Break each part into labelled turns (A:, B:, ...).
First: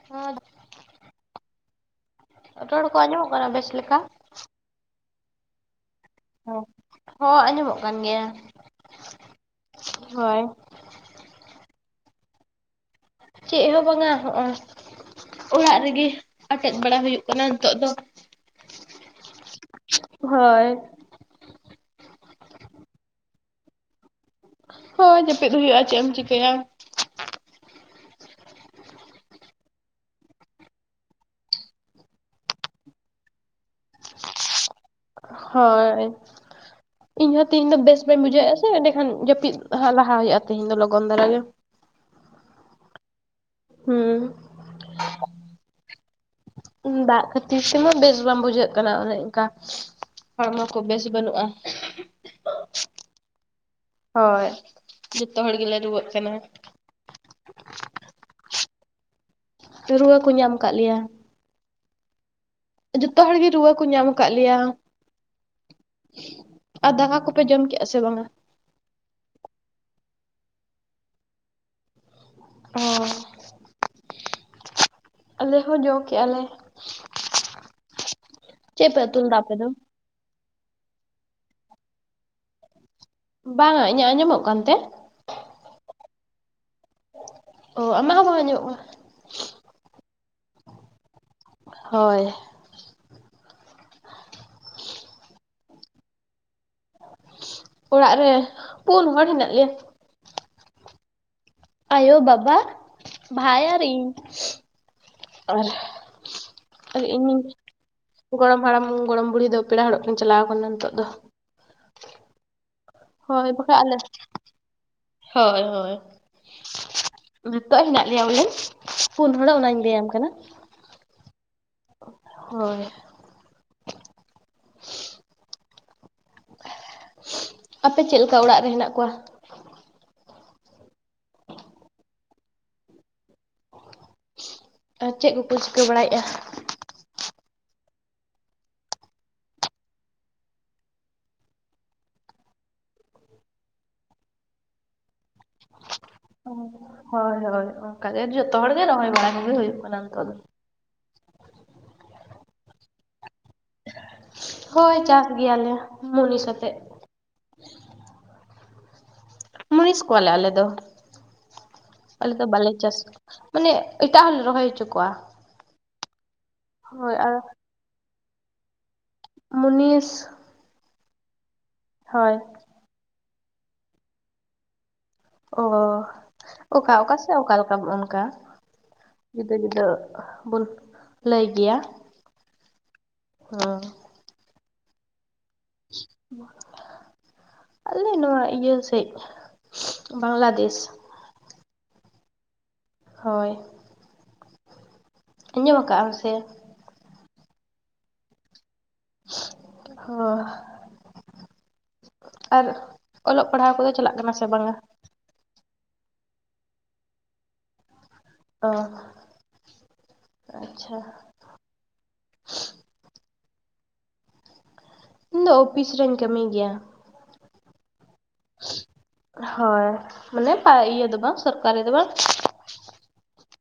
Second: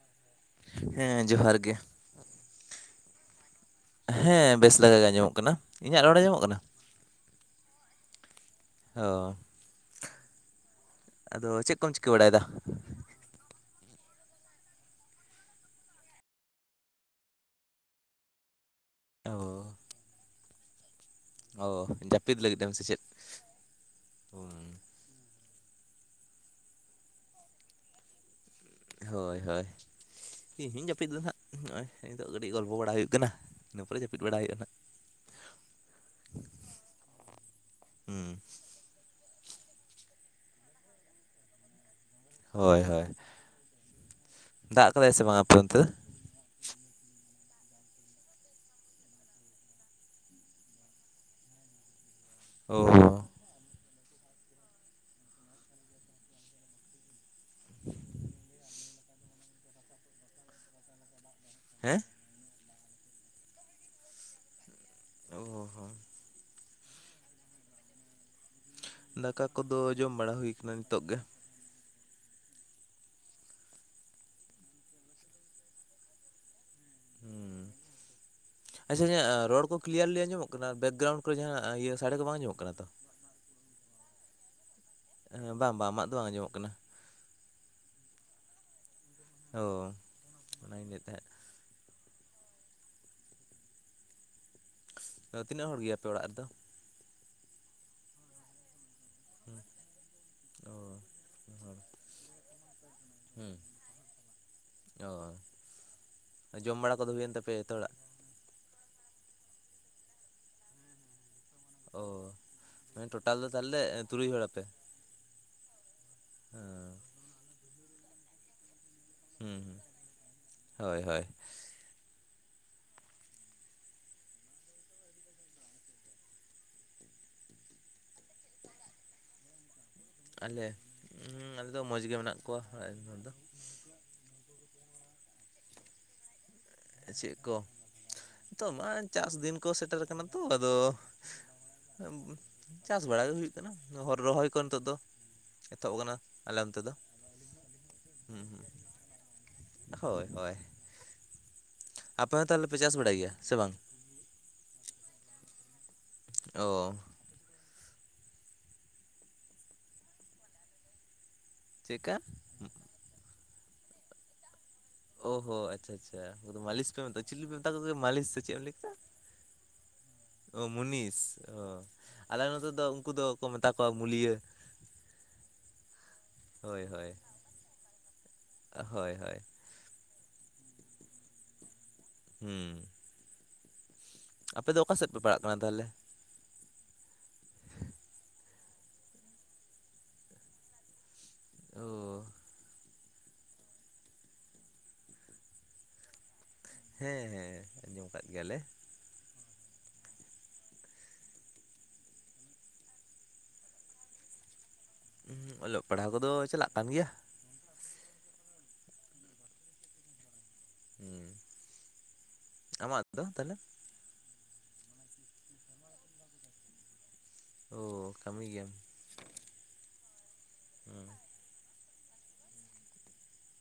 A: [inaudible]
B: ᱦᱮᱸ ᱡᱚᱦᱟᱨ ᱜᱮ
A: ᱨᱚᱲ ᱠᱚ ᱟᱸᱡᱚᱢᱚᱜ ᱠᱟᱱᱟ ᱵᱮᱥ ᱞᱮᱠᱟ?
B: ᱦᱮᱸ ᱵᱮᱥ ᱞᱟᱜ ᱟᱸ ᱧᱟᱢᱚᱜ ᱠᱟᱱᱟ᱾ ᱤᱧᱟᱹᱜ ᱨᱚᱲ ᱟᱸᱡᱚᱢᱚᱜ ᱠᱟᱱᱟ
A: ᱦᱚᱸ ᱦᱚᱸ ᱟᱸᱡᱚᱢᱚᱜ ᱠᱟᱱ ᱜᱮᱭᱟ᱾
B: ᱚ
A: ᱦᱳᱭ
B: ᱟᱫᱚ ᱪᱮᱫ ᱠᱚᱢ ᱪᱤᱠᱟᱹ ᱵᱟᱲᱟᱭᱮᱫᱟ?
A: ᱪᱮᱫ ᱦᱚᱸ ᱵᱟᱝᱟ ᱦᱚᱸᱜᱚᱭ ᱚᱲᱟᱜ ᱨᱮᱜᱮ ᱟᱴᱮᱫ ᱵᱟᱲᱟ ᱦᱩᱭᱩᱜ ᱠᱟᱱᱟ ᱱᱤᱛᱚᱜ ᱫᱚ
B: ᱚ
A: ᱦᱳᱭ
B: ᱚ ᱡᱟᱹᱯᱤᱫ ᱞᱟᱹᱜᱤᱫᱟ ᱮᱢ ᱥᱮᱪᱮᱫ? ᱵᱟᱝ
A: ᱦᱳᱭ ᱡᱟᱯᱤᱫ ᱦᱩᱭᱩᱜᱼᱟ ᱪᱮᱫ ᱮᱢ ᱪᱤᱠᱟᱹᱭᱟ
B: ᱦᱳᱭ ᱦᱳᱭ ᱤᱧᱦᱤᱧ ᱡᱟᱹᱯᱤᱫ ᱫᱟᱦᱟᱜ ᱦᱚᱜᱚᱭ ᱱᱤᱛᱚᱜ ᱠᱟᱹᱴᱤᱡ ᱜᱚᱞᱯᱚ ᱵᱟᱲᱟ ᱦᱩᱭᱩᱜ ᱠᱟᱱᱟ ᱤᱱᱟᱹ ᱯᱚᱨᱮ ᱡᱟᱹᱯᱤᱫ ᱵᱟᱲᱟ ᱦᱩᱭᱩᱜᱼᱟ ᱱᱟᱸᱜ
A: ᱦᱳᱭ ᱤᱧᱦᱚ ᱛᱮᱦᱤᱧ ᱫᱚ ᱵᱮᱥ ᱵᱟᱹᱧ
B: ᱦᱩᱸ
A: ᱵᱩᱡᱷᱟᱹᱣᱮᱜᱼᱟ ᱥᱮ ᱮᱰᱮᱠᱷᱟᱱ ᱡᱟᱹᱯᱤᱫ ᱦᱟᱸᱜ ᱞᱟᱦᱟ ᱦᱩᱭᱩᱜᱼᱟ ᱛᱮᱦᱤᱧ ᱫᱚ ᱞᱚᱜᱚᱱ ᱫᱷᱟᱨᱟ ᱜᱮ
B: ᱦᱳᱭ ᱦᱳᱭ ᱫᱟᱜ ᱠᱟᱫᱟᱭ ᱥᱮ ᱵᱟᱝ ᱟᱯᱮ ᱚᱱᱛᱮ?
A: ᱫᱟᱜ ᱠᱷᱟᱹᱛᱤᱨ ᱛᱮᱢᱟ ᱵᱮᱥ ᱵᱟᱝ ᱵᱩᱡᱷᱟᱹᱜ ᱠᱟᱱᱟ ᱚᱱᱮ ᱚᱱᱠᱟ ᱦᱚᱲᱢᱚ ᱠᱚ ᱵᱮᱥ ᱵᱟᱹᱱᱩᱜᱼᱟ᱾
B: ᱦᱚ
A: ᱦᱳᱭ ᱡᱚᱛᱚ ᱦᱚᱲ ᱜᱮᱞᱮ ᱨᱩᱣᱟᱹᱜ ᱠᱟᱱᱟ᱾
B: [inaudible]
A: ᱨᱩᱣᱟᱹ ᱠᱚ ᱧᱟᱢ ᱠᱟᱜ ᱞᱮᱭᱟ᱾
B: ᱦᱮᱸ
A: ᱡᱚᱛᱚ ᱦᱚᱲ ᱜᱮ ᱨᱩᱣᱟᱹ ᱠᱚ ᱧᱟᱢ ᱠᱟᱜ ᱞᱮᱭᱟ᱾
B: ᱚ ᱦᱚᱸ
A: ᱟᱨ ᱫᱟᱠᱟ ᱠᱚᱯᱮ ᱡᱚᱢ ᱠᱮᱜᱼᱟ ᱥᱮ ᱵᱟᱝᱟ?
B: ᱫᱟᱠᱟ ᱠᱚᱫᱚ ᱡᱚᱢ ᱵᱟᱲᱟ ᱦᱩᱭ ᱠᱟᱱᱟ ᱱᱤᱛᱚᱜ ᱜᱮ᱾
A: ᱚ ᱟᱞᱮ ᱦᱚᱸ ᱡᱚ ᱠᱮᱜᱟ ᱞᱮ
B: ᱦᱩᱸ
A: ᱪᱮᱫ ᱯᱮ
B: ᱟᱪᱪᱷᱟ
A: ᱩᱛᱩ
B: ᱤᱧᱟᱹᱜ
A: ᱞᱮᱫᱟ ᱟᱯᱮ
B: ᱨᱚᱲ
A: ᱫᱚ?
B: ᱠᱚ ᱠᱞᱤᱭᱟᱨ ᱞᱮᱟᱹᱭ ᱟᱸᱡᱚᱢᱚᱜ ᱠᱟᱱᱟ ᱵᱮᱠᱜᱨᱟᱣᱩᱱᱰ ᱠᱚᱨᱮ ᱡᱟᱦᱱᱟᱜ ᱤᱭᱟᱹ ᱥᱟᱹᱲᱤ ᱠᱚ ᱵᱟᱝ ᱟᱡᱚᱢᱚᱜ ᱠᱟᱱᱟ ᱛᱚ᱾
A: ᱵᱟᱝ ᱟ ᱤᱧᱟᱹᱜ ᱟᱸᱡᱚᱢᱚᱜ ᱠᱟᱱ ᱛᱮ?
B: ᱵᱟᱝ ᱵᱟᱝ ᱟᱢᱟᱜ ᱫᱚ ᱵᱟᱝ ᱟᱸᱡᱚᱢᱚᱜ ᱠᱟᱱᱟ ᱾
A: ᱚ ᱟᱢᱟᱜ ᱦᱚ ᱵᱟᱝ ᱟᱡᱚᱢ ᱠᱟᱱᱟ ᱾
B: ᱚ ᱚᱱᱟᱧ ᱞᱟᱹᱭᱮᱫ ᱛᱟᱦᱮᱸᱫ ᱾
A: ᱦᱚᱭ ᱾
B: ᱛᱤᱱᱟᱹᱜ ᱦᱚᱲ ᱜᱮᱭᱟ ᱯᱮ ᱚᱲᱟᱜ ᱨᱮᱫᱚ?
A: ᱚᱲᱟᱜ ᱨᱮ ᱯᱩᱱ ᱦᱚᱲ ᱦᱮᱱᱟᱜ ᱞᱮᱭᱟ ᱾
B: ᱚ ᱾
A: ᱟᱭᱚ ᱵᱟᱵᱟ ᱵᱟᱭ ᱟᱨ ᱤᱧ ᱟᱨ
B: ᱡᱚᱢ ᱵᱟᱲᱟ ᱠᱚᱫᱚ ᱦᱩᱭᱮᱱ
A: ᱤᱧᱤᱧ
B: ᱛᱟᱯᱮ ᱡᱚᱛᱚ ᱦᱚᱲᱟᱜ?
A: ᱜᱚᱲᱚᱢ ᱦᱟᱲᱟᱢ ᱜᱚᱲᱚᱢ ᱵᱩᱲᱦᱤ ᱫᱚ ᱯᱮᱲᱟ ᱦᱚᱲᱚᱜ ᱠᱤᱱ ᱪᱟᱞᱟᱣ ᱟᱠᱟᱱᱟ ᱱᱤᱛᱚᱜ ᱫᱚ ᱾
B: ᱚ ᱢᱟᱱᱮ ᱴᱚᱴᱟᱞ ᱫᱚ ᱛᱟᱦᱞᱮ ᱛᱩᱨᱩᱭ ᱦᱚᱲ ᱟᱯᱮ?
A: ᱦᱚᱭ ᱦᱚᱭ ᱱᱤᱛᱚᱜ ᱦᱮᱱᱟᱜ ᱞᱮᱭᱟ ᱵᱚᱞᱮ ᱾ ᱯᱩᱱ ᱦᱚᱲᱚᱜ
B: ᱦᱩᱸ
A: ᱚᱱᱟᱧ
B: ᱦᱩᱸ
A: ᱞᱟᱹᱭᱟᱢ ᱠᱟᱱᱟ
B: ᱦᱳᱭ ᱦᱳᱭ
A: ᱦᱚᱭ ᱾ ᱟᱯᱮ ᱪᱮᱫ ᱞᱮᱠᱟ ᱚᱲᱟᱜ ᱨᱮ ᱦᱮᱱᱟᱜ ᱠᱚᱣᱟ?
B: ᱟᱞᱮ ᱟᱞᱮ ᱫᱚ ᱢᱚᱡᱽ ᱜᱮ ᱢᱮᱱᱟᱜ ᱠᱚᱣᱟ ᱚᱲᱟᱜ [unintelligible]
A: ᱟᱨ ᱪᱮᱫ ᱠᱚᱠᱚ ᱪᱤᱠᱟᱹ ᱵᱟᱲᱟᱭᱮᱜᱼᱟ?
B: ᱪᱮᱫ ᱠᱚ ᱱᱤᱛᱚᱜ ᱢᱟ ᱪᱟᱥ ᱫᱤᱱ ᱠᱚ ᱥᱮᱴᱮᱨ ᱠᱟᱱᱟ ᱛᱚ ᱟᱫᱚ ᱪᱟᱥ ᱵᱟᱲᱟ ᱜᱮ ᱦᱩᱭᱩᱜ ᱠᱟᱱᱟ ᱦᱚᱨ ᱨᱚᱦᱚᱭ ᱠᱚ ᱱᱤᱛᱚᱜ ᱫᱚ ᱾ ᱮᱛᱚᱵ ᱟᱠᱟᱱᱟ ᱟᱞᱮ ᱚᱱᱛᱮ ᱫᱚ ᱾
A: ᱦᱚᱭ ᱦᱚᱭ ᱚᱱᱠᱟᱜᱮ ᱡᱚᱛᱚ ᱦᱚᱲᱜᱮ ᱨᱚᱦᱚᱭ ᱵᱟᱲᱟ ᱠᱚᱜᱮ ᱦᱩᱭᱩᱜ ᱠᱟᱱᱟ ᱱᱤᱛᱚᱜ
B: ᱦᱳᱭ
A: ᱫᱚ ᱾
B: ᱦᱳᱭ ᱟᱯᱮ ᱦᱚᱸ ᱛᱟᱦᱞᱮ ᱯᱮ ᱪᱟᱥ ᱵᱟᱲᱟᱭ ᱜᱮᱭᱟ ᱥᱮ ᱵᱟᱝ?
A: ᱦᱚᱭ ᱪᱟᱥ ᱜᱮᱭᱟᱞᱮ ᱢᱩᱱᱤᱥ
B: ᱚ
A: ᱟᱛᱮᱜ ᱾ ᱢᱩᱱᱤᱥ ᱠᱚᱣᱟᱞᱮ ᱟᱞᱮ ᱫᱚ
B: ᱪᱮᱫᱠᱟ
A: ᱟᱞᱮ ᱫᱚ ᱵᱟᱞᱮ ᱪᱟᱥ ᱢᱟᱱᱮ ᱮᱴᱟᱜ ᱦᱚᱞᱮ ᱨᱚᱦᱚᱭ ᱦᱚᱪᱚ ᱠᱚᱣᱟ ᱾
B: ᱚ ᱦᱚ ᱟᱪᱪᱷᱟ ᱟᱪᱪᱷᱟ ᱩᱱᱠᱩ ᱫᱚ ᱢᱟᱹᱞᱤᱥ ᱯᱮ ᱢᱮᱛᱟ
A: ᱟᱨ
B: ᱪᱤᱞᱤ ᱯᱮ ᱢᱮᱛᱟ ᱠᱚ ᱜᱮᱭᱟ ᱢᱟᱹᱞᱤᱥ ᱥᱮ ᱪᱮᱫ ᱮᱢ ᱞᱟᱹᱭ ᱠᱮᱫᱟ?
A: ᱢᱩᱱᱤᱥ ᱾
B: ᱚ ᱢᱩᱱᱤᱥ ᱚ ᱟᱞᱮ ᱱᱚᱛᱮ ᱫᱚ ᱩᱱᱠᱩ ᱫᱚ ᱠᱚ ᱢᱮᱛᱟ ᱠᱚᱣᱟ ᱢᱩᱞᱤᱭᱟᱹ ᱾
A: ᱚ
B: ᱦᱳᱭ
A: ᱚᱠᱟ
B: ᱦᱳᱭ
A: ᱚᱠᱟ ᱥᱮᱫ ᱚᱠᱟ ᱞᱮᱠᱟ ᱚᱱᱠᱟ
B: ᱦᱳᱭ ᱦᱳᱭ
A: ᱡᱩᱫᱟᱹ ᱡᱩᱫᱟᱹ ᱟᱫᱚ ᱵᱚᱱ ᱞᱟᱹᱭ ᱜᱮᱭᱟ ᱾
B: ᱦᱩᱸ ᱾
A: ᱦᱚᱭ ᱾
B: ᱟᱯᱮ ᱫᱚ ᱚᱠᱟ ᱥᱮᱫ ᱯᱮ ᱯᱟᱲᱟᱜ ᱠᱟᱱᱟ ᱛᱟᱦᱞᱮ?
A: ᱟᱞᱮ ᱱᱚᱣᱟ ᱤᱭᱟᱹ ᱥᱮᱫ ᱵᱟᱝᱞᱟᱫᱮᱥ ᱾
B: ᱚ
A: ᱦᱚᱭ ᱾ ᱟᱸᱡᱚᱢ ᱠᱟᱜᱼᱟᱢ?
B: ᱦᱮᱸ ᱦᱮᱸ ᱟᱸᱡᱚᱢ ᱟᱠᱟᱫ ᱜᱮᱭᱟᱞᱮ ᱾
A: ᱦᱚ ᱾ ᱟᱨ ᱚᱞᱚᱜ ᱯᱟᱲᱦᱟᱣ ᱠᱚᱫᱚ ᱪᱟᱞᱟᱜ ᱠᱟᱱᱟ ᱥᱮ ᱵᱟᱝᱟ?
B: ᱚᱞᱚᱜ ᱯᱟᱲᱦᱟᱣ ᱠᱚᱫᱚ ᱪᱟᱞᱟᱜ ᱠᱟᱱ ᱜᱮᱭᱟ ᱾
A: ᱚ ᱟᱪᱪᱷᱟ
B: ᱦᱩᱸ ᱟᱢᱟᱜ ᱫᱚ ᱛᱟᱦᱚᱞᱮ
A: ᱤᱧ ᱫᱚ ᱚᱯᱷᱤᱥ ᱨᱮᱧ ᱠᱟᱹᱢᱤ ᱜᱮᱭᱟ ᱾
B: ᱚ ᱠᱟᱹᱢᱤ ᱜᱮᱭᱟᱢ ᱾
A: ᱦᱚᱭ ᱢᱟᱱᱮ
B: ᱦᱩᱸ
A: ᱤᱭᱟᱹ ᱫᱚ ᱵᱟᱝ ᱥᱚᱨᱠᱟᱨᱤ ᱫᱚ ᱵᱟᱝ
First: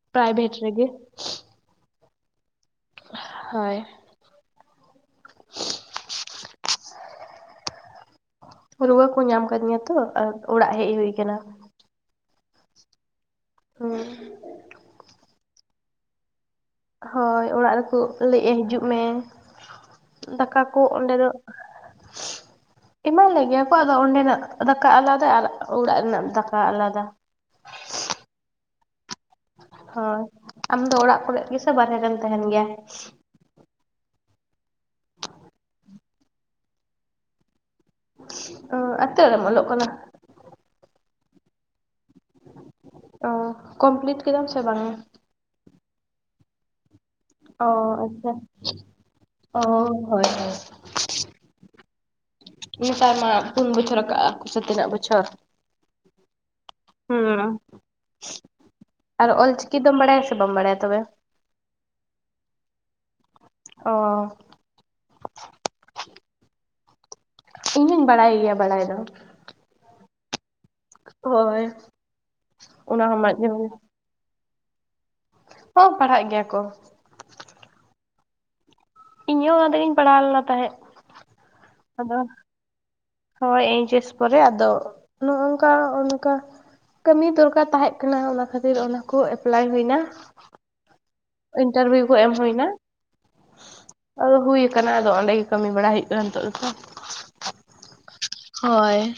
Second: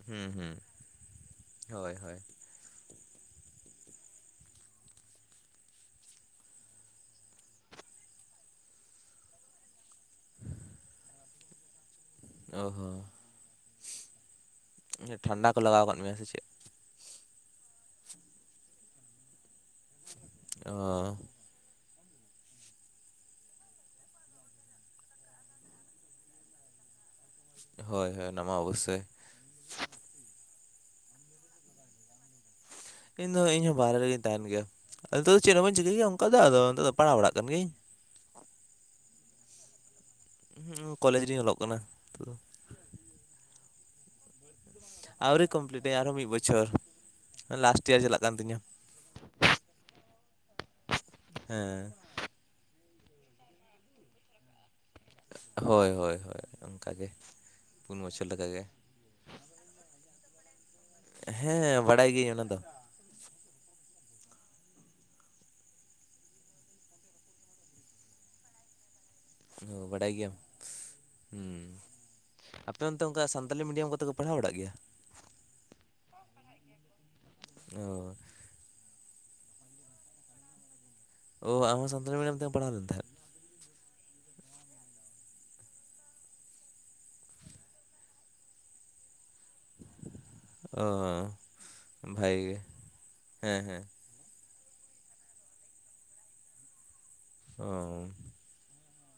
B: ᱦᱮᱸ
A: ᱯᱨᱟᱭᱵᱷᱮᱴ
B: ᱦᱩᱸ
A: ᱨᱮᱜᱮ
B: ᱦᱳᱭ ᱦᱳᱭ
A: ᱦᱳᱭ ᱨᱩᱣᱟᱹ ᱠᱚ ᱧᱟᱢ ᱟᱠᱟᱫᱤᱧᱟ ᱛᱚ ᱚᱲᱟᱜ ᱦᱮᱡ ᱦᱩᱭ ᱠᱟᱱᱟ
B: ᱚ ᱦᱚ
A: ᱦᱩᱸ
B: ᱴᱷᱟᱱᱰᱟ ᱠᱚ ᱞᱟᱜᱟᱣ ᱠᱟᱫ ᱢᱮᱭᱟ ᱥᱮ ᱪᱮᱫ?
A: ᱦᱳᱭ ᱚᱲᱟᱜ ᱨᱮᱠᱚ ᱞᱟᱹᱭᱮᱜᱼᱟ ᱦᱤᱡᱩᱜ ᱢᱮ ᱫᱟᱠᱟ ᱠᱚ ᱚᱸᱰᱮ
B: ᱚ
A: ᱫᱚ ᱮᱢᱟ ᱞᱮ ᱜᱮᱭᱟ ᱠᱚ ᱟᱫᱚ ᱚᱸᱰᱮ ᱱᱟᱜ ᱫᱟᱠᱟ ᱟᱞᱟᱫᱟ ᱟᱨ ᱚᱲᱟᱜ ᱨᱮᱱᱟᱜ ᱫᱟᱠᱟ ᱟᱞᱟᱫᱟ
B: ᱦᱳᱭ ᱦᱳᱭ ᱚᱱᱟᱢᱟ ᱚᱵᱚᱥᱥᱳᱭ
A: ᱦᱳᱭ, ᱟᱢ ᱫᱚ ᱚᱲᱟᱜ ᱠᱚᱨᱮ ᱜᱮᱥᱮ ᱵᱟᱦᱨᱮ ᱨᱮᱢ ᱛᱟᱦᱮᱱ ᱜᱮᱭᱟ?
B: ᱤᱧᱫᱚ ᱤᱧ ᱦᱚᱸ ᱵᱟᱦᱨᱮ ᱨᱮᱜᱮᱧ ᱛᱟᱦᱮᱱ ᱜᱮᱭᱟ ᱟᱫᱚ ᱱᱤᱛᱚᱜ ᱫᱚ ᱪᱮᱜ ᱦᱚᱸ ᱵᱟᱹᱧ ᱪᱤᱠᱟᱹᱭ ᱜᱮᱭᱟ ᱚᱝᱠᱟ ᱫᱚ ᱟᱫᱚ ᱱᱤᱛᱚᱜ ᱫᱚ ᱯᱟᱲᱦᱟᱣ ᱵᱟᱲᱟᱜ ᱠᱟᱱ ᱜᱤᱭᱟᱹᱧ
A: ᱚ ᱟᱨ ᱛᱟᱹᱜ ᱨᱮᱢ ᱚᱞᱚᱜ ᱠᱟᱱᱟ?
B: ᱠᱚᱞᱮᱡᱽ ᱨᱤᱧ ᱚᱞᱚᱜ ᱠᱟᱱᱟ
A: ᱚ ᱠᱚᱢᱯᱞᱤᱴ ᱠᱮᱫᱟᱢ ᱥᱮ ᱵᱟᱝ-ᱟ?
B: ᱟᱹᱣᱨᱤ ᱠᱚᱢᱯᱞᱤᱴᱟᱹᱧ ᱟᱨᱦᱚᱸ ᱢᱤᱜ ᱵᱚᱪᱷᱚᱨ ᱞᱟᱥᱴ ᱤᱭᱟᱨ ᱪᱟᱞᱟᱜ ᱠᱟᱱ ᱛᱤᱧᱟᱹ
A: ᱚᱣ ᱦᱚᱭ ᱦᱚᱭ
B: ᱦᱮᱸ
A: ᱱᱮᱛᱟᱨ ᱢᱟ ᱯᱩᱱ ᱵᱚᱪᱷᱚᱨ ᱠᱟᱜᱼᱟᱠᱚ ᱥᱮ ᱛᱤᱱᱟᱹᱜ ᱵᱚᱪ?
B: ᱦᱚᱭ ᱦᱚᱭ ᱦᱚᱭ ᱚᱝᱠᱟ ᱜᱮ ᱯᱩᱱ ᱵᱚᱪᱷᱚᱨ ᱞᱮᱠᱟᱜᱮ
A: ᱟᱫᱚ ᱚᱞᱪᱤᱠᱤ ᱫᱚᱢ ᱵᱟᱰᱟᱭᱟ ᱥᱮ ᱵᱟᱢ ᱵᱟᱰᱟᱭᱟ ᱛᱚᱵᱮ?
B: ᱦᱮᱸ ᱵᱟᱲᱟᱭ ᱜᱤᱭᱟᱹᱧ ᱚᱱᱟ ᱫᱚ
A: ᱚᱻ ᱤᱧ ᱦᱩᱧ ᱵᱟᱲᱟᱭ ᱜᱮᱭᱟ ᱵᱟᱲᱟᱭ ᱫᱚ
B: ᱚ ᱵᱟᱰᱟᱭ ᱜᱮᱭᱟᱢ ᱦᱩᱸ
A: ᱦᱳᱭ
B: ᱟᱯᱮ ᱚᱱᱛᱮ
A: ᱚᱱᱟ ᱦᱚᱸ
B: ᱚᱝᱠᱟ
A: ᱢᱟᱡᱷᱮ
B: ᱥᱟᱱᱛᱟᱞᱤ ᱢᱤᱰᱤᱭᱟᱹᱢ ᱠᱚᱛᱮ ᱠᱚ ᱯᱟᱲᱦᱟᱣ ᱵᱟᱲᱟᱜ ᱜᱮᱭᱟ?
A: ᱦᱚᱸ ᱯᱟᱲᱦᱟᱜ ᱜᱮᱭᱟ ᱠᱚ
B: ᱚᱻ
A: ᱤᱧᱦᱚᱸ ᱚᱱᱟ ᱛᱮᱜᱤᱧ ᱯᱟᱲᱦᱟᱣ ᱞᱮᱱᱟ ᱛᱟᱦᱮᱸᱜ
B: ᱚ ᱟᱢ ᱦᱚᱸ ᱥᱟᱱᱛᱟᱞᱤ ᱢᱤᱰᱭᱟᱹᱢ ᱛᱮᱜᱮᱢ ᱯᱟᱲᱦᱟᱣ ᱞᱮᱱ ᱛᱟᱦᱮᱸᱫ?
A: ᱦᱚᱭ ᱮᱭᱤᱪ ᱮᱥ ᱯᱚᱨᱮ ᱟᱫᱚ ᱱᱚᱜᱼᱱᱚᱝᱠᱟ ᱚᱱ ᱚᱝᱠᱟ ᱠᱟᱹᱢᱤ ᱫᱚᱨᱠᱟᱨ ᱛᱟᱦᱮᱸᱜ ᱠᱟᱱᱟ ᱚᱱᱟ ᱠᱷᱟᱹᱛᱤᱨ ᱚᱱᱟ ᱠᱚ ᱮᱯᱞᱟᱭ ᱦᱩᱭᱱᱟ
B: ᱚᱻ
A: ᱤᱱᱴᱟᱨᱵᱤᱣᱩ ᱠᱚ ᱮᱢ ᱦᱩᱭᱱᱟ
B: ᱦᱮᱸ ᱦᱮᱸ
A: ᱟᱫᱚ ᱦᱩᱭ ᱟᱠᱟᱱᱟ ᱟᱫᱚ ᱚᱸᱰᱮ ᱜᱮ ᱠᱟᱹᱢᱤ ᱵᱟᱲᱟ ᱦᱩᱭᱩᱜᱼᱠᱟᱱᱟ ᱱᱤᱛᱚᱜ ᱫᱚᱛᱚ
B: ᱚᱻ
A: ᱦᱚᱭ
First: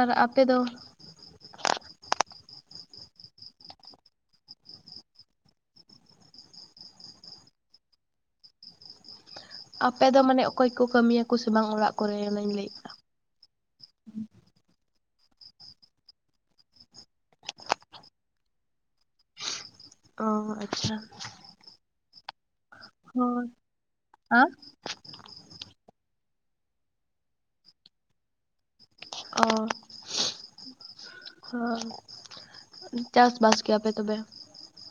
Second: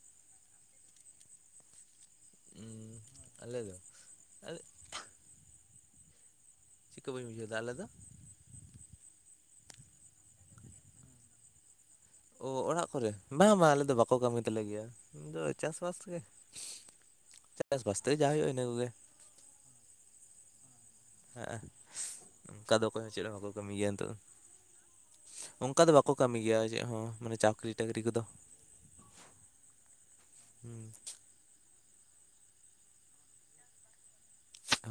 A: ᱟᱨ ᱟᱯᱮ ᱫᱚ?
B: ᱦᱩᱸ ᱪᱤᱜ ᱠᱚ ᱵᱟᱹᱧ ᱵᱩᱡᱫᱟ ᱟᱞᱮ ᱫᱚ
A: ᱟᱯᱮ ᱫᱚ ᱢᱟᱱᱮ ᱚᱠᱚᱭ ᱠᱩ ᱠᱟᱹᱢᱤᱭᱟᱠᱚ ᱥᱮ ᱵᱟᱝ ᱚᱲᱟᱜ ᱠᱚᱨᱮ
B: ᱚ
A: ᱚᱱᱟᱧ
B: ᱚᱲᱟᱜ
A: ᱞᱟᱹᱭᱮᱫᱼᱟ
B: ᱠᱚᱨᱮ ᱵᱟᱝ ᱵᱟᱝ ᱟᱞᱮ ᱫᱚ ᱵᱟᱠᱚ ᱠᱟᱹᱢᱤ ᱛᱟᱞᱮ ᱜᱮᱭᱟ ᱱᱚᱣᱟ ᱪᱟᱥ-ᱵᱟᱥ ᱜᱮ ᱪᱟᱥ ᱵᱟᱥᱛᱮ ᱡᱟ ᱦᱩᱭᱩᱜᱼᱟ ᱤᱱᱟᱹ ᱠᱚᱜᱮ
A: ᱚᱻ ᱟᱪᱪᱷᱟ
B: ᱦᱮᱸ ᱚᱝᱠᱟ ᱫᱚ ᱚᱠᱚᱭ ᱦᱚᱸ ᱪᱮᱫ ᱦᱚᱸ
A: ᱦᱳᱭ
B: ᱵᱟᱠᱚ ᱠᱟᱹᱢᱤ ᱜᱮᱭᱟ ᱱᱤᱛᱚᱜ
A: ᱟᱸ
B: ᱚᱝᱠᱟ ᱫᱚ ᱵᱟᱠᱚ ᱠᱟᱢᱤ ᱜᱮᱭᱟ ᱪᱮᱫ ᱦᱚᱸ ᱢᱟᱱᱮ ᱪᱟᱠᱨᱤ-ᱴᱟᱠᱨᱤ ᱠᱚᱫᱚ
A: ᱚ [inaudible]
B: ᱦᱩᱸ
A: [unintelligible] ᱪᱟᱥ ᱵᱟᱥ ᱠᱮᱭᱟ ᱯᱮ ᱛᱚᱵᱮ?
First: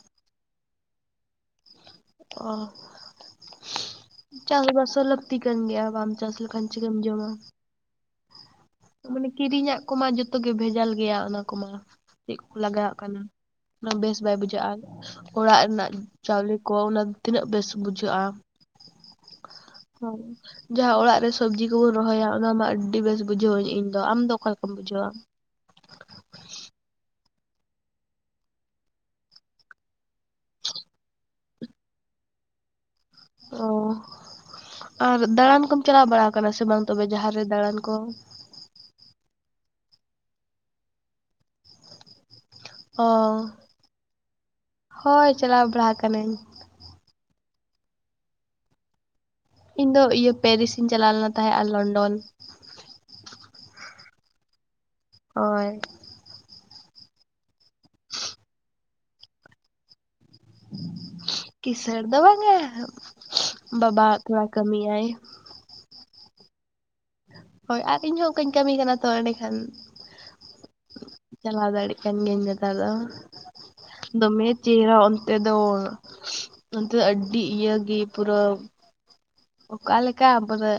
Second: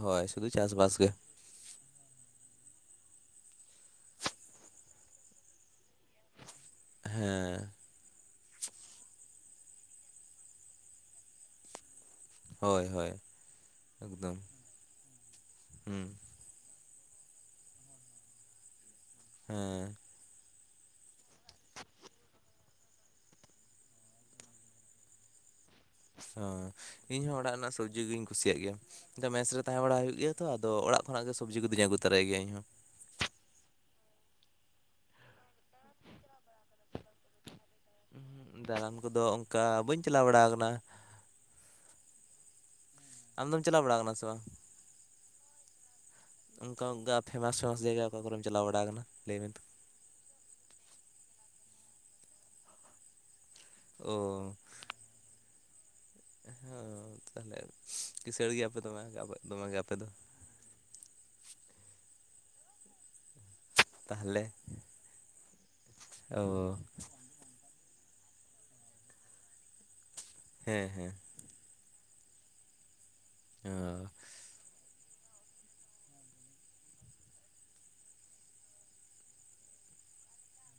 B: ᱦᱚᱭ ᱥᱩᱫᱩ ᱪᱟᱥ-ᱵᱟᱥ ᱜᱮ
A: ᱚ ᱪᱟᱥ-ᱵᱟᱥ ᱦᱚᱸ ᱞᱟᱹᱠᱛᱤ ᱠᱟᱱ ᱜᱮᱭᱟ ᱵᱟᱢ ᱪᱟᱥ ᱞᱮᱠᱷᱟᱱ ᱪᱤᱠᱟᱹᱢ ᱡᱚᱢᱟ
B: ᱦᱮᱸ
A: ᱢᱟᱱᱮ ᱠᱤᱨᱤᱧᱟᱜ ᱠᱚᱢᱟ ᱡᱚᱛᱚ ᱜᱮ ᱵᱷᱮᱡᱟᱞ ᱜᱮᱭᱟ ᱚᱱᱟ ᱠᱚᱢᱟ ᱪᱮᱫ ᱠᱚᱠᱚ
B: ᱦᱳᱭ
A: ᱞᱟᱜᱟᱣᱟᱜ
B: ᱦᱳᱭ
A: ᱠᱟᱱᱟ ᱚᱱᱟ ᱵᱮᱥ
B: ᱮᱠᱫᱚᱢ
A: ᱵᱟᱭ ᱵᱩᱡᱷᱟᱹᱜᱼᱟ, ᱚᱲᱟᱜ ᱨᱮᱱᱟᱜ
B: ᱦᱩᱸ
A: ᱪᱟᱣᱞᱮ ᱠᱚ ᱚᱱᱟ ᱫᱚ ᱛᱤᱱᱟᱹᱜ ᱵᱮᱥ ᱵᱩᱡᱷᱟᱹᱜᱼᱟ
B: ᱦᱮᱸ
A: ᱦᱚᱭ ᱡᱟᱦᱟᱸ ᱚᱲᱟᱜ ᱨᱮ ᱥᱚᱵᱽᱡᱤ ᱠᱚᱵᱚᱱ ᱨᱚᱦᱚᱭᱟ ᱚᱱᱟ ᱢᱟ ᱟᱹᱰᱤ ᱵᱮᱥ ᱵᱩᱡᱷᱟᱹᱣᱟᱹᱧ ᱤᱧ ᱫᱚ ᱟᱢ ᱫᱚ ᱚᱠᱟ ᱞᱮᱠᱟᱢ ᱵᱩᱡᱷᱟᱹᱣᱼᱟ?
B: [unintelligible] ᱤᱧ ᱦᱚᱸ ᱚᱲᱟᱜ ᱨᱮᱱᱟᱜ ᱥᱚᱵᱽᱡᱤ ᱜᱤᱧ ᱠᱩᱥᱤᱭᱟᱜ ᱜᱮᱭᱟ ᱫᱚ ᱢᱮᱥ ᱨᱮ ᱛᱟᱦᱮᱸ ᱵᱟᱲᱟ ᱦᱩᱭᱩᱜ ᱜᱮᱭᱟ ᱛᱚ ᱟᱫᱚ ᱚᱲᱟᱜ ᱠᱷᱚᱱᱟᱜ ᱜᱮ ᱥᱚᱵᱡᱤ ᱠᱩᱫᱚᱩᱧ ᱟᱹᱜᱩ ᱛᱟᱨᱟᱭ ᱜᱮᱭᱟ ᱤᱧᱦᱚᱸ
A: ᱚ ᱟᱨ ᱫᱟᱲᱟᱱ ᱠᱚᱢ ᱪᱟᱞᱟᱣ ᱵᱟᱲᱟ ᱠᱟᱱᱟ ᱥᱮ ᱵᱟᱝ ᱛᱚᱵᱮ ᱡᱟᱦᱟᱸ ᱨᱮ ᱫᱟᱲᱟᱱ ᱠᱚ?
B: ᱫᱟᱬᱟᱱ ᱠᱚᱫᱚ ᱚᱝᱠᱟ ᱵᱟᱹᱧ ᱪᱟᱞᱟᱣ ᱵᱟᱲᱟ ᱠᱟᱱᱟ
A: ᱚ
B: ᱟᱢᱫᱚᱢ ᱪᱟᱞᱟᱣ ᱵᱟᱲᱟ ᱟᱠᱟᱱᱟ ᱥᱮ ᱵᱟᱝ
A: ᱦᱚᱭ ᱪᱟᱞᱟᱣ ᱵᱟᱲᱟ ᱟᱠᱟᱱᱟᱹᱧ
B: ᱚᱝᱠᱟ ᱚᱱᱠᱟ ᱯᱷᱮᱢᱟᱥ ᱯᱷᱮᱢᱟᱥ ᱡᱟᱭᱜᱟ ᱚᱠᱟ ᱠᱚᱨᱮᱢ ᱪᱟᱞᱟᱣ ᱵᱟᱲᱟ ᱠᱟᱱᱟ ᱞᱟᱹᱭ ᱵᱤᱱ ᱛᱚ?
A: ᱤᱧ ᱫᱚ ᱤᱭᱟᱹ ᱯᱮᱨᱤᱥ ᱤᱧ ᱪᱟᱞᱟᱣ ᱞᱮᱱᱟ ᱛᱟᱦᱮᱸᱫ ᱟᱨ ᱞᱚᱱᱰᱚᱱ
B: ᱳ
A: ᱦᱳᱭ
B: ᱦᱮᱸ ᱛᱟᱦᱚᱞᱮ ᱠᱤᱥᱟᱹᱲ ᱜᱮᱭᱟᱯᱮ ᱫᱚᱢᱮ ᱫᱚᱢᱮ ᱜᱮ ᱟᱯᱮ ᱫᱚ
A: ᱠᱤᱥᱟᱹᱬ ᱫᱚ ᱵᱟᱝᱟ ᱵᱟᱵᱟ
B: ᱛᱟᱦᱚᱞᱮ
A: ᱛᱷᱚᱲᱟ ᱠᱟᱹᱢᱤᱭᱟᱭ
B: ᱳ
A: ᱦᱳᱭ ᱟᱨ ᱤᱧᱦᱚᱸ ᱚᱱᱠᱟᱧ ᱠᱟᱹᱢᱤ ᱠᱟᱱᱟ ᱛᱚ ᱮᱸᱰᱮᱠᱷᱟᱱ
B: ᱦᱮᱸ ᱦᱮᱸ
A: ᱪᱟᱞᱟᱣ ᱫᱟᱲᱮᱜ ᱠᱟᱱ ᱜᱤᱭᱟᱹᱧ ᱱᱮᱛᱟᱨ ᱫᱚ
B: [unintelligible]
A: ᱫᱚᱢᱮ ᱪᱮᱦᱨᱟ ᱚᱱᱛᱮ ᱫᱚ ᱚᱱᱛᱮ ᱫᱚ ᱟᱹᱰᱤ ᱤᱭᱟᱹ ᱜᱮ ᱯᱩᱨᱟᱹ ᱚᱠᱟ ᱞᱮᱠᱟ ᱯᱩᱨᱟᱹ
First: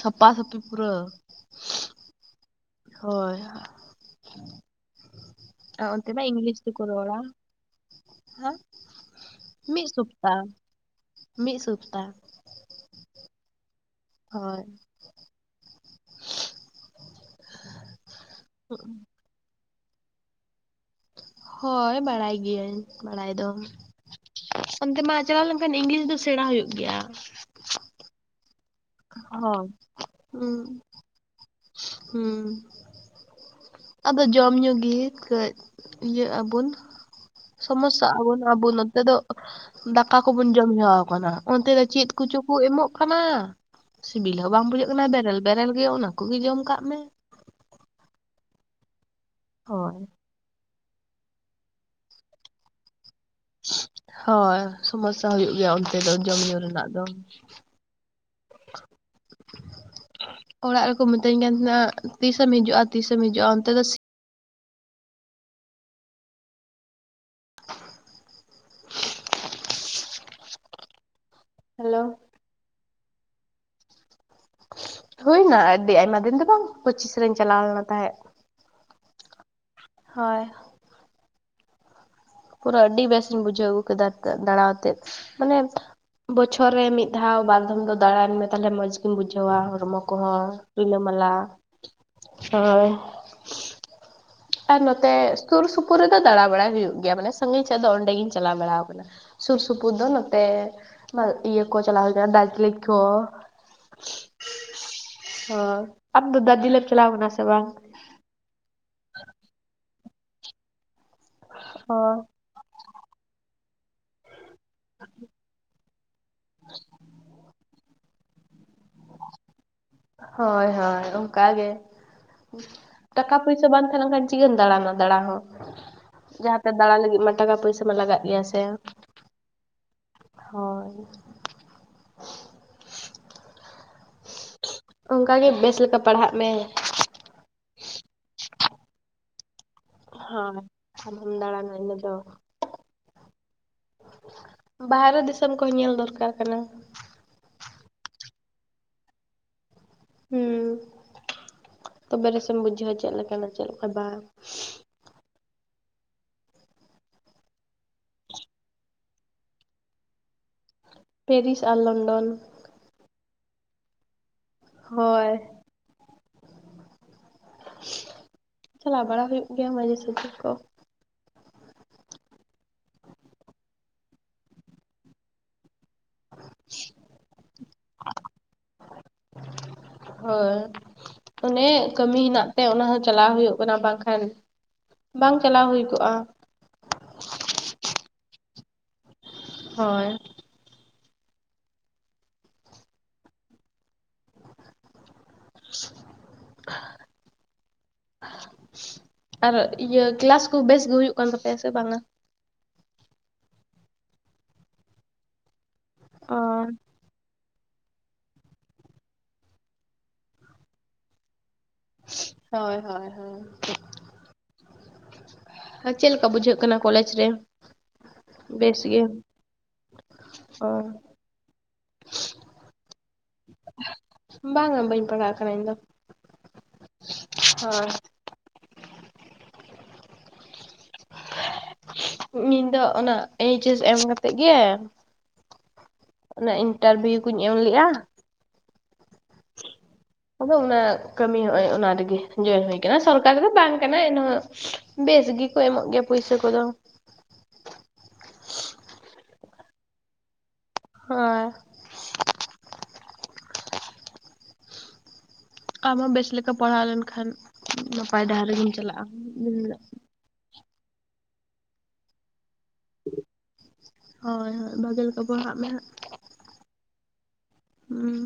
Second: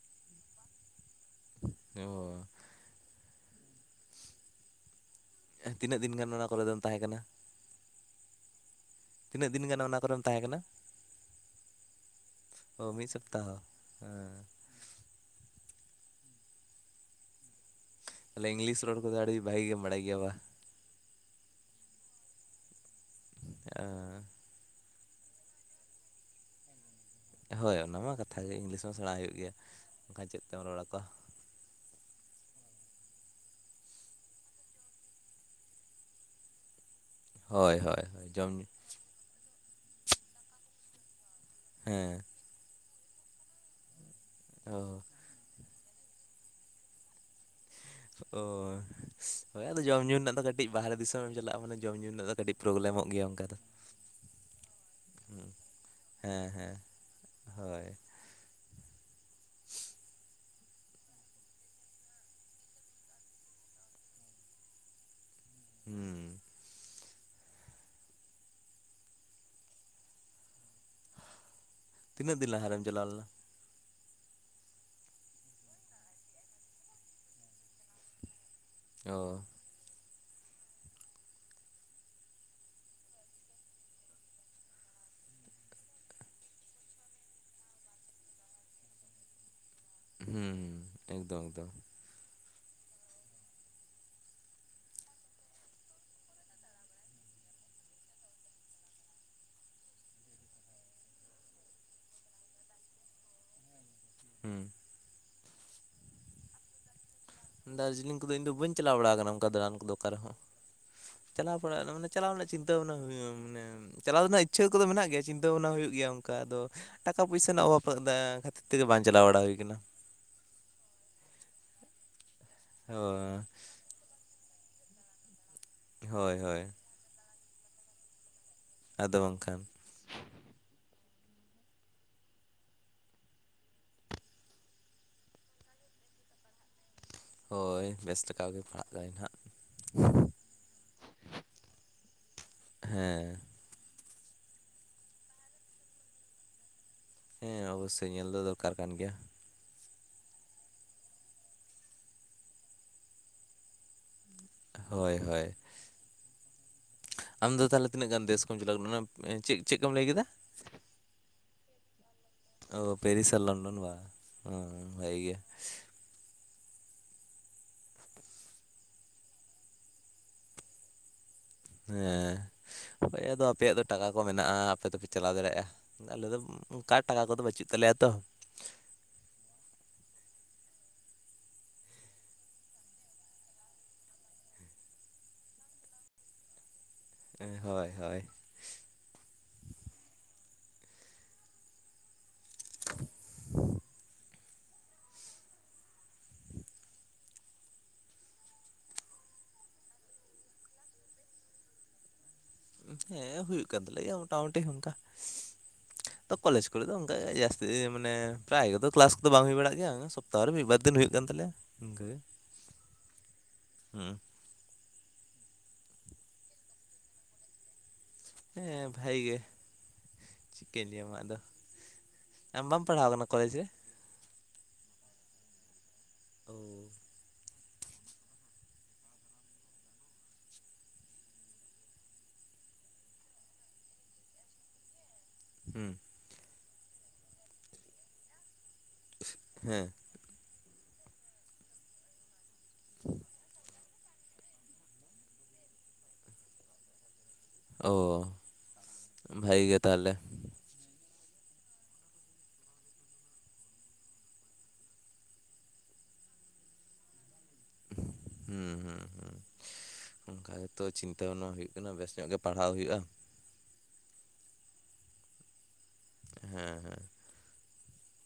A: ᱥᱟᱯᱟ ᱥᱟᱹᱯᱤ ᱯᱩᱨᱟᱹ
B: ᱚ
A: ᱦᱳᱭ
B: [unintelligible]
A: ᱟᱨ
B: ᱛᱤᱱᱟᱹᱜ
A: ᱚᱱᱛᱮ
B: ᱫᱤᱱ
A: ᱢᱟ
B: ᱜᱟᱱ ᱚᱱᱟ ᱠᱚᱨᱮ ᱫᱚᱢ ᱛᱟᱦᱮᱸ ᱠᱟᱱᱟ?
A: ᱦᱚᱸ
B: ᱛᱤᱱᱟᱹᱜ ᱫᱤᱱ ᱜᱟᱱ
A: ᱢᱤᱫ
B: ᱚᱱᱟ ᱠᱚᱨᱮᱢ
A: ᱥᱚᱯᱛᱟ,
B: ᱛᱟᱦᱮᱸ ᱠᱟᱱᱟ
A: ᱢᱤᱫ ᱥᱚᱯᱛᱟ
B: ᱚ ᱢᱤᱫ ᱥᱚᱯᱛᱟᱦᱚ ᱦᱮᱸ
A: ᱦᱳᱭ
B: ᱛᱟᱦᱞᱮ ᱤᱝᱞᱤᱥ ᱨᱚᱲ ᱠᱚᱫᱚ ᱟᱹᱰᱤ ᱵᱷᱟᱹᱜᱤ ᱜᱮᱢ ᱵᱟᱰᱟᱭ ᱜᱮᱭᱟ ᱵᱟ?
A: ᱦᱳᱭ ᱵᱟᱲᱟᱭ ᱜᱤᱭᱟᱹᱧ ᱵᱟᱲᱟᱭ ᱫᱚ ᱚᱱᱛᱮ ᱢᱟ ᱪᱟᱞᱟᱣ ᱞᱮᱱᱠᱷᱟᱱ ᱤᱝᱞᱤᱥ ᱫᱚ ᱥᱮᱬᱟ ᱦᱩᱭᱩᱜ ᱜᱮᱭᱟ᱾
B: ᱦᱳᱭ ᱚᱱᱟᱢᱟ ᱠᱟᱛᱷᱟᱜ ᱜᱮ ᱤᱝᱞᱤᱥ ᱢᱟ ᱥᱮᱬᱟ ᱦᱩᱭᱩᱜ ᱜᱮᱭᱟ,
A: ᱦᱳᱭ
B: ᱵᱟᱠᱷᱟᱱ ᱪᱮᱫ
A: ᱦᱩᱸ
B: ᱛᱮᱢ ᱨᱚᱲ ᱟᱠᱚᱣᱟ᱾
A: ᱦᱩᱸ ᱟᱫᱚ ᱡᱚᱢ ᱧᱩ ᱜᱮ ᱠᱟᱹᱡ ᱤᱭᱟᱹᱜ ᱟᱵᱩᱱ
B: ᱦᱳᱭ ᱦᱳᱭ
A: ᱥᱚᱢᱚᱥᱥᱟ
B: ᱦᱳᱭ
A: ᱟᱵᱚᱱ
B: ᱡᱚᱢ
A: ᱟᱵᱚ
B: ᱧᱩ
A: ᱱᱚ ᱱᱚᱛᱮ ᱫᱚ ᱫᱟᱠᱟ ᱠᱚᱵᱚᱱ ᱡᱚᱢ ᱦᱮᱣᱟ ᱠᱟᱱᱟ ᱚᱱᱛᱮ ᱫᱚ ᱪᱮᱫ
B: ᱦᱮᱸ
A: ᱠᱚᱪᱚ ᱠᱩ ᱮᱢᱚᱜ ᱠᱟᱱᱟ᱾ ᱥᱤᱵᱤᱞ ᱦᱚᱸ ᱵᱟᱝ
B: ᱚ
A: ᱵᱩᱡᱷᱟᱹᱜ ᱠᱟᱱᱟ ᱵᱮᱨᱮᱞ ᱵᱮᱨᱮᱞ ᱜᱮ ᱚᱱᱟᱠᱚᱜᱮ ᱡᱚᱢ ᱠᱟᱜ ᱢᱮ᱾
B: ᱚ ᱦᱳᱭ ᱟᱫᱚ ᱡᱚᱢ ᱧᱩ ᱨᱮᱱᱟᱜ ᱫᱚ ᱠᱟᱹ ᱴᱤᱡ ᱵᱟᱦᱨᱮ ᱫᱤᱥᱚᱢ ᱮᱢ ᱪᱟᱞᱟᱜᱼᱟ ᱢᱟᱱᱮ ᱡᱚᱢ ᱧᱩ ᱨᱮᱱᱟᱜ ᱫᱚ ᱠᱟᱹᱴᱤᱡ ᱯᱨᱚᱜᱞᱮᱢᱚᱜ ᱜᱮᱭᱟ ᱚᱱᱠᱟ ᱫᱚ
A: ᱦᱚᱭ ᱥᱚᱢᱚᱥᱥᱟ ᱦᱩᱭᱩᱜ ᱜᱮᱭᱟ ᱚᱱᱛᱮ ᱫᱚ ᱡᱚᱢ
B: ᱦᱮᱸ
A: ᱧᱩ
B: ᱦᱮᱸ
A: ᱨᱮᱱᱟᱜ ᱫᱚ ᱾
B: ᱦᱳᱭ
A: [inaudible]
B: [inaudible]
A: ᱚᱲᱟᱜ ᱨᱮᱠᱚ ᱢᱤᱛᱟᱹᱧ ᱠᱟᱱ ᱛᱟᱦᱮᱱᱟ ᱛᱤᱥᱮᱢ ᱦᱤᱡᱩᱜᱼᱟ ᱛᱤᱥᱮᱢ ᱦᱤᱡᱩᱜᱼᱟ ᱚᱱᱛᱮ ᱫᱚ
B: ᱦᱩᱸ ᱾
A: ᱦᱟᱞᱚ ᱾
B: ᱛᱤᱱᱟᱹᱜ ᱫᱤᱱ ᱞᱟᱦᱟᱨᱮᱢ ᱪᱟᱞᱟᱣ ᱞᱮᱱᱟ?
A: ᱦᱩᱭᱱᱟ ᱟᱹᱰᱤ ᱟᱭᱢᱟ ᱫᱤᱱ ᱫᱚ ᱵᱟᱝ ᱯᱚᱪᱤᱥ ᱨᱤᱧ ᱪᱟᱞᱟᱣ ᱞᱮᱱᱟ ᱛᱟᱦᱮᱸᱫ ᱾
B: ᱚ
A: ᱦᱚᱭ ᱾ ᱯᱩᱨᱟᱹ ᱟᱹᱰᱤ ᱵᱮᱥᱤᱧ ᱵᱩᱡᱷᱟᱹᱣ ᱟᱹᱜᱩ ᱠᱮᱫᱟ ᱫᱟᱬᱟᱛᱮ ᱢᱟᱱᱮ ᱵᱚᱪᱷᱚᱨ ᱨᱮ ᱢᱤᱫ ᱫᱷᱟᱣ ᱵᱟᱨᱫᱚᱢ ᱫᱚ ᱫᱟᱲᱟᱱ ᱢᱮ ᱛᱟᱦᱚᱞᱮ ᱢᱚᱸᱡᱽ ᱜᱮᱢ ᱵᱩᱡᱷᱟᱹᱣᱟ ᱦᱚᱲᱢᱚ ᱠᱚᱦᱚᱸ
B: ᱦᱩᱸ
A: ᱨᱤᱞᱟᱹᱢᱟᱞᱟ
B: ᱮᱠᱫᱚᱢ ᱮᱠᱫᱚᱢ
A: ᱦᱚᱭ ᱾ ᱟᱨ ᱱᱚᱛᱮ ᱥᱩᱨ ᱥᱩᱯᱩᱨ ᱨᱮᱫᱚ ᱫᱟᱬᱟ ᱵᱟᱲᱟᱭ ᱦᱩᱭᱩᱜ ᱜᱮᱭᱟ ᱢᱟᱱᱮ ᱥᱟᱺᱜᱤᱧ ᱥᱮᱜ ᱫᱚ ᱚᱸᱰᱮ ᱜᱤᱧ ᱪᱟᱞᱟᱣ ᱵᱟᱲᱟ ᱟᱠᱟᱱᱟ ᱾ ᱥᱩᱨ ᱥᱩᱯᱩᱨ ᱫᱚ ᱱᱚᱛᱮ ᱤᱭᱟᱹ ᱠᱚ ᱪᱟᱞᱟᱣ ᱦᱩᱭ ᱠᱟᱱᱟ ᱫᱟᱨᱡᱤᱞᱤᱝ ᱠᱚ ᱾ [inaudible]
B: ᱦᱩᱸ ᱾
A: ᱚ ᱟᱢ ᱫᱚ ᱫᱟᱨᱡᱤᱞᱤᱝ ᱪᱞᱟᱣ ᱠᱟᱱᱟ ᱥᱮ? ᱵᱟᱝ
B: ᱫᱟᱨᱡᱤᱞᱤᱝ ᱠᱚᱫᱚ ᱤᱧᱫᱚ ᱵᱟᱹᱧ ᱪᱟᱞᱟᱣ ᱵᱟᱲᱟ ᱟᱠᱟᱱᱟ ᱚᱱᱠᱟ ᱫᱟᱲᱟᱱ ᱠᱚᱫᱚ ᱚᱠᱟᱨᱮ ᱦᱚᱸ ᱾ ᱪᱟᱞᱟᱣ ᱯᱟᱲᱟᱜ ᱢᱟᱱᱮ
A: ᱦᱳᱭ
B: ᱪᱟᱞᱟᱣ ᱨᱮᱱᱟᱜ ᱪᱤᱱᱛᱟᱹ ᱢᱟᱱᱮ ᱪᱟᱞᱟᱣ ᱨᱮᱱᱟᱜ ᱤᱪᱪᱷᱟᱹ ᱠᱚᱫᱚ ᱢᱮᱱᱟᱜ ᱜᱮᱭᱟ ᱪᱤᱱᱛᱟᱹ ᱵᱷᱟᱵᱱᱟ ᱦᱩᱭᱩᱜ ᱜᱮᱭᱟ ᱚᱱᱠᱟ ᱟᱫᱚ ᱴᱟᱠᱟ ᱯᱩᱭᱥᱟ ᱨᱮᱱᱟᱜ ᱚᱵᱷᱟᱵᱽ [unintelligible] ᱠᱷᱟᱹᱛᱤᱨ ᱛᱮᱜᱮ ᱵᱟᱝ ᱪᱟᱞᱟᱣ ᱵᱟᱲᱟ ᱦᱩᱭ‌ ᱟᱠᱟᱱᱟ ᱾
A: ᱦᱚᱭ ᱦᱚᱭ ᱚᱱᱠᱟ ᱜᱮ ᱴᱟᱠᱟ ᱯᱩᱭᱥᱟ ᱵᱟᱝ ᱛᱟᱦᱚᱞᱮ ᱠᱷᱟᱱ ᱪᱤᱠᱟᱹᱢ ᱫᱟᱬᱟᱱᱟ ᱫᱟᱬᱟ ᱦᱚᱸ
B: ᱦᱳᱭ ᱦᱳᱭ
A: ᱡᱟᱦᱟᱸᱛᱮ ᱫᱟᱬᱟ ᱞᱟᱹᱜᱤᱫ ᱢᱟ ᱴᱟᱠᱟ ᱯᱩᱭᱥᱟ ᱢᱟ ᱞᱟᱜᱟᱜ ᱜᱮᱭᱟ ᱥᱮ ᱾
B: ᱟᱫᱚ ᱵᱟᱝᱠᱷᱟᱱ ᱾
A: ᱦᱚᱭ ᱾ ᱚᱱᱠᱟ ᱜᱮ ᱵᱮᱥ ᱞᱮᱠᱟ ᱯᱟᱲᱦᱟᱜ ᱢᱮ ᱾
B: ᱦᱚᱭ ᱵᱮᱥ ᱞᱮᱠᱟᱜᱮ ᱯᱟᱲᱦᱟᱜ ᱠᱟᱱᱟ ᱱᱟᱦᱟᱜ ᱾
A: ᱦᱟᱸ ᱟᱢᱦᱚᱸᱢ ᱫᱟᱬᱟᱱᱟ ᱤᱱᱟᱹᱜ ᱫᱚ ᱾
B: ᱦᱮᱸ
A: ᱵᱟᱦᱚᱨᱮ ᱫᱤᱥᱚᱢ ᱠᱚᱦᱚᱸ ᱧᱮᱞ ᱫᱚᱨᱠᱟᱨ ᱠᱟᱱᱟ ᱾
B: ᱦᱮᱸ ᱚᱵᱚᱥᱥᱚᱭ ᱧᱮᱞ ᱫᱚ ᱫᱚᱨᱠᱟᱨ ᱠᱟᱱ ᱜᱮᱭᱟ ᱾
A: ᱦᱩᱸ ᱛᱚᱵᱮ ᱨᱮᱥᱮᱢ ᱵᱩᱡᱷᱟᱹᱣᱟ ᱪᱮᱫ ᱞᱮᱠᱟᱱᱟᱜ ᱪᱮᱫ ᱞᱮᱠᱟ ᱵᱟᱝ ᱾
B: ᱦᱚᱭ ᱦᱚᱭ ᱾ ᱟᱢᱫᱚ ᱛᱟᱦᱚᱞᱮ ᱛᱤᱱᱟᱹᱜ ᱜᱟᱱ ᱫᱮᱥ ᱠᱚᱢ ᱪᱟᱞᱟᱣ ᱪᱮᱫ ᱪᱮᱫ ᱠᱚᱢ ᱞᱟᱹᱭ ᱠᱮᱫᱟ?
A: ᱯᱮᱨᱤᱥ ᱟᱨ ᱞᱚᱱᱰᱚᱱ ᱾
B: ᱚ ᱯᱮᱨᱤᱥ ᱟᱨ ᱞᱚᱱᱰᱚᱱ ᱵᱟ ᱵᱷᱟᱹᱜᱤ
A: ᱦᱳᱭ
B: ᱜᱮ ᱾
A: ᱪᱟᱞᱟᱣ ᱵᱟᱲᱟ ᱦᱩᱭᱩᱜ ᱜᱮᱭᱟ ᱢᱟᱡᱷᱮ ᱥᱟᱡᱷᱮ ᱠᱚ ᱾
B: ᱦᱮᱸ ᱟᱯᱮᱭᱟᱜ ᱫᱚ ᱴᱟᱠᱟ ᱠᱚ ᱢᱮᱱᱟᱜᱼᱟ ᱟᱯᱮ ᱫᱚᱯᱮ ᱪᱟᱞᱟᱣ ᱫᱟᱲᱮᱭᱟᱜᱼᱟ᱾ ᱟᱞᱮ ᱫᱚ ᱚᱱᱠᱟ ᱴᱟᱠᱟ ᱠᱚᱫᱚ ᱵᱟᱹᱪᱩᱜ ᱛᱟᱞᱮᱭᱟ ᱛᱚ ᱾
A: ᱦᱚᱭ ᱾ ᱚᱱᱮ ᱠᱟᱹᱢᱤ ᱦᱮᱱᱟᱜ ᱛᱮ ᱚᱱᱟ ᱦᱚᱸ ᱪᱟᱞᱟᱣ ᱦᱩᱭᱩᱜ ᱠᱟᱱᱟ ᱵᱟᱝ ᱠᱷᱟᱱ ᱵᱟᱝ ᱪᱟᱞᱟᱣ ᱦᱩᱭ ᱠᱚᱜᱼᱟ ᱾
B: ᱦᱮᱸ ᱦᱚᱭ ᱦᱚᱭ ᱾
A: ᱦᱚᱭ ᱾
B: [unintelligible]
A: ᱟᱨ ᱤᱭᱟ. ᱠᱞᱟᱥ ᱠᱚ ᱵᱮᱥ ᱜᱮ ᱦᱩᱭᱩᱜ ᱠᱟᱱ ᱛᱟᱯᱮᱭᱟ ᱥᱮ ᱵᱟᱝᱟ
B: ᱦᱮᱸ ᱦᱩᱭᱩᱜ ᱠᱟᱱ ᱛᱟᱞᱮᱭᱟ ᱢᱚᱴᱟ ᱢᱩᱴᱤ ᱚᱱᱠᱟ ᱠᱚᱞᱮᱡᱽ
A: ᱚ
B: ᱠᱚᱨᱮ ᱫᱚ ᱚᱱᱠᱟᱜ ᱡᱟᱹᱥ ᱢᱟᱱᱮ ᱯᱨᱟᱭᱜᱮᱛᱚ ᱠᱞᱟᱥ ᱠᱚ ᱫᱚ ᱵᱟᱝ ᱦᱩᱭ ᱵᱟᱲᱟᱜ ᱜᱮᱭᱟ ᱥᱚᱯᱛᱟᱦᱚᱨ ᱨᱮ ᱢᱤᱫᱵᱟᱨ ᱫᱤᱱ ᱦᱩᱭᱩᱜ ᱠᱟᱱ ᱛᱟᱞᱮᱭᱟ ᱾
A: ᱦᱳᱹᱭ ᱦᱳᱹᱭ ᱦᱳᱹᱭ᱾
B: ᱦᱩᱸ ᱾
A: ᱪᱮᱫ ᱞᱮᱠᱟ ᱵᱩᱡᱷᱟᱹᱜ ᱠᱟᱱᱟ ᱠᱚᱞᱮᱡᱽ ᱨᱮ ᱾
B: ᱦᱮᱸ ᱵᱷᱟᱜᱤ ᱜᱮ ᱾
A: ᱚ
B: ᱪᱤᱠᱟᱹᱧ ᱞᱟᱹᱭᱟ ᱢᱟ ᱟᱫᱚ ᱟᱢ ᱵᱟᱢ ᱯᱟᱲᱦᱟᱣ ᱟᱠᱟᱱᱟ ᱠᱚᱞᱮᱡᱽ ᱨᱮ ᱾
A: ᱵᱟᱝᱟ ᱵᱟᱹᱧ ᱯᱟᱲᱦᱟᱜ ᱠᱟᱱᱟ ᱤᱧᱫᱚ ᱾
B: ᱚᱸᱻ
A: ᱦᱳᱹᱭ ᱾ ᱤᱧ ᱫᱚ ᱚᱱᱟ ᱮᱭᱤᱪᱮᱥ ᱮᱢ ᱠᱟᱛᱮᱫ ᱜᱮ ᱾
B: ᱦᱩᱸ ᱾
A: ᱚᱱᱟ ᱤᱱᱴᱟᱨᱵᱷᱤᱭᱩ ᱠᱩᱧ ᱮᱢᱞᱟᱜᱼᱟ ᱾
B: ᱦᱮᱸ ᱾
A: ᱟᱫᱚ ᱚᱱᱟ ᱠᱟᱹᱢᱤ ᱦᱚᱸᱚᱭ ᱚᱱᱟ ᱨᱮᱜᱮ ᱡᱚᱭᱮᱱ ᱦᱩᱭ ᱠᱟᱱᱟ ᱥᱚᱨᱠᱟᱨᱤ ᱫᱚ ᱵᱟᱝ ᱾ ᱠᱟᱱᱟ ᱮᱱᱦᱚᱸ ᱵᱮᱥ ᱜᱮ ᱠᱚ ᱮᱢᱚᱜ ᱜᱮᱭᱟ ᱯᱩᱭᱥᱟᱹ ᱠᱚ ᱫᱚ ᱾
B: ᱚᱸ ᱵᱷᱟᱜᱤ ᱜᱮ ᱛᱟᱦᱚᱞᱮ ᱾
A: ᱦᱳᱭ ᱟᱢᱦᱚᱸ ᱵᱮᱥ ᱞᱮᱠᱟ ᱯᱟᱲᱦᱟᱣ ᱞᱮᱱᱠᱷᱟᱱ ᱱᱟᱯᱟᱭ ᱰᱟᱦᱟᱨ ᱨᱮᱜᱤᱢ
B: ᱦᱩᱸ ᱦᱩᱸ
A: ᱪᱟᱞᱟᱜᱼᱟ ᱾
B: ᱦᱩᱸ ᱚᱱᱠᱟ ᱜᱮ ᱛᱚ ᱪᱤᱱᱛᱟᱹ ᱵᱷᱟᱱᱟ ᱦᱳᱭᱳᱜ ᱠᱟᱱᱟ ᱵᱮᱥ ᱧᱚᱜ ᱜᱮ ᱯᱟᱲᱦᱟᱣ ᱦᱩᱭᱩᱜᱼᱟ᱾
A: ᱦᱳᱹᱭ ᱦᱳᱹᱭ ᱵᱟᱜᱮᱞᱮᱠᱟ ᱯᱟᱲ ᱦᱟᱜ ᱢᱮᱦᱟᱸᱜ ᱾
B: ᱦᱮᱸ ᱦᱮᱸ᱾
A: ᱦᱩᱸ᱾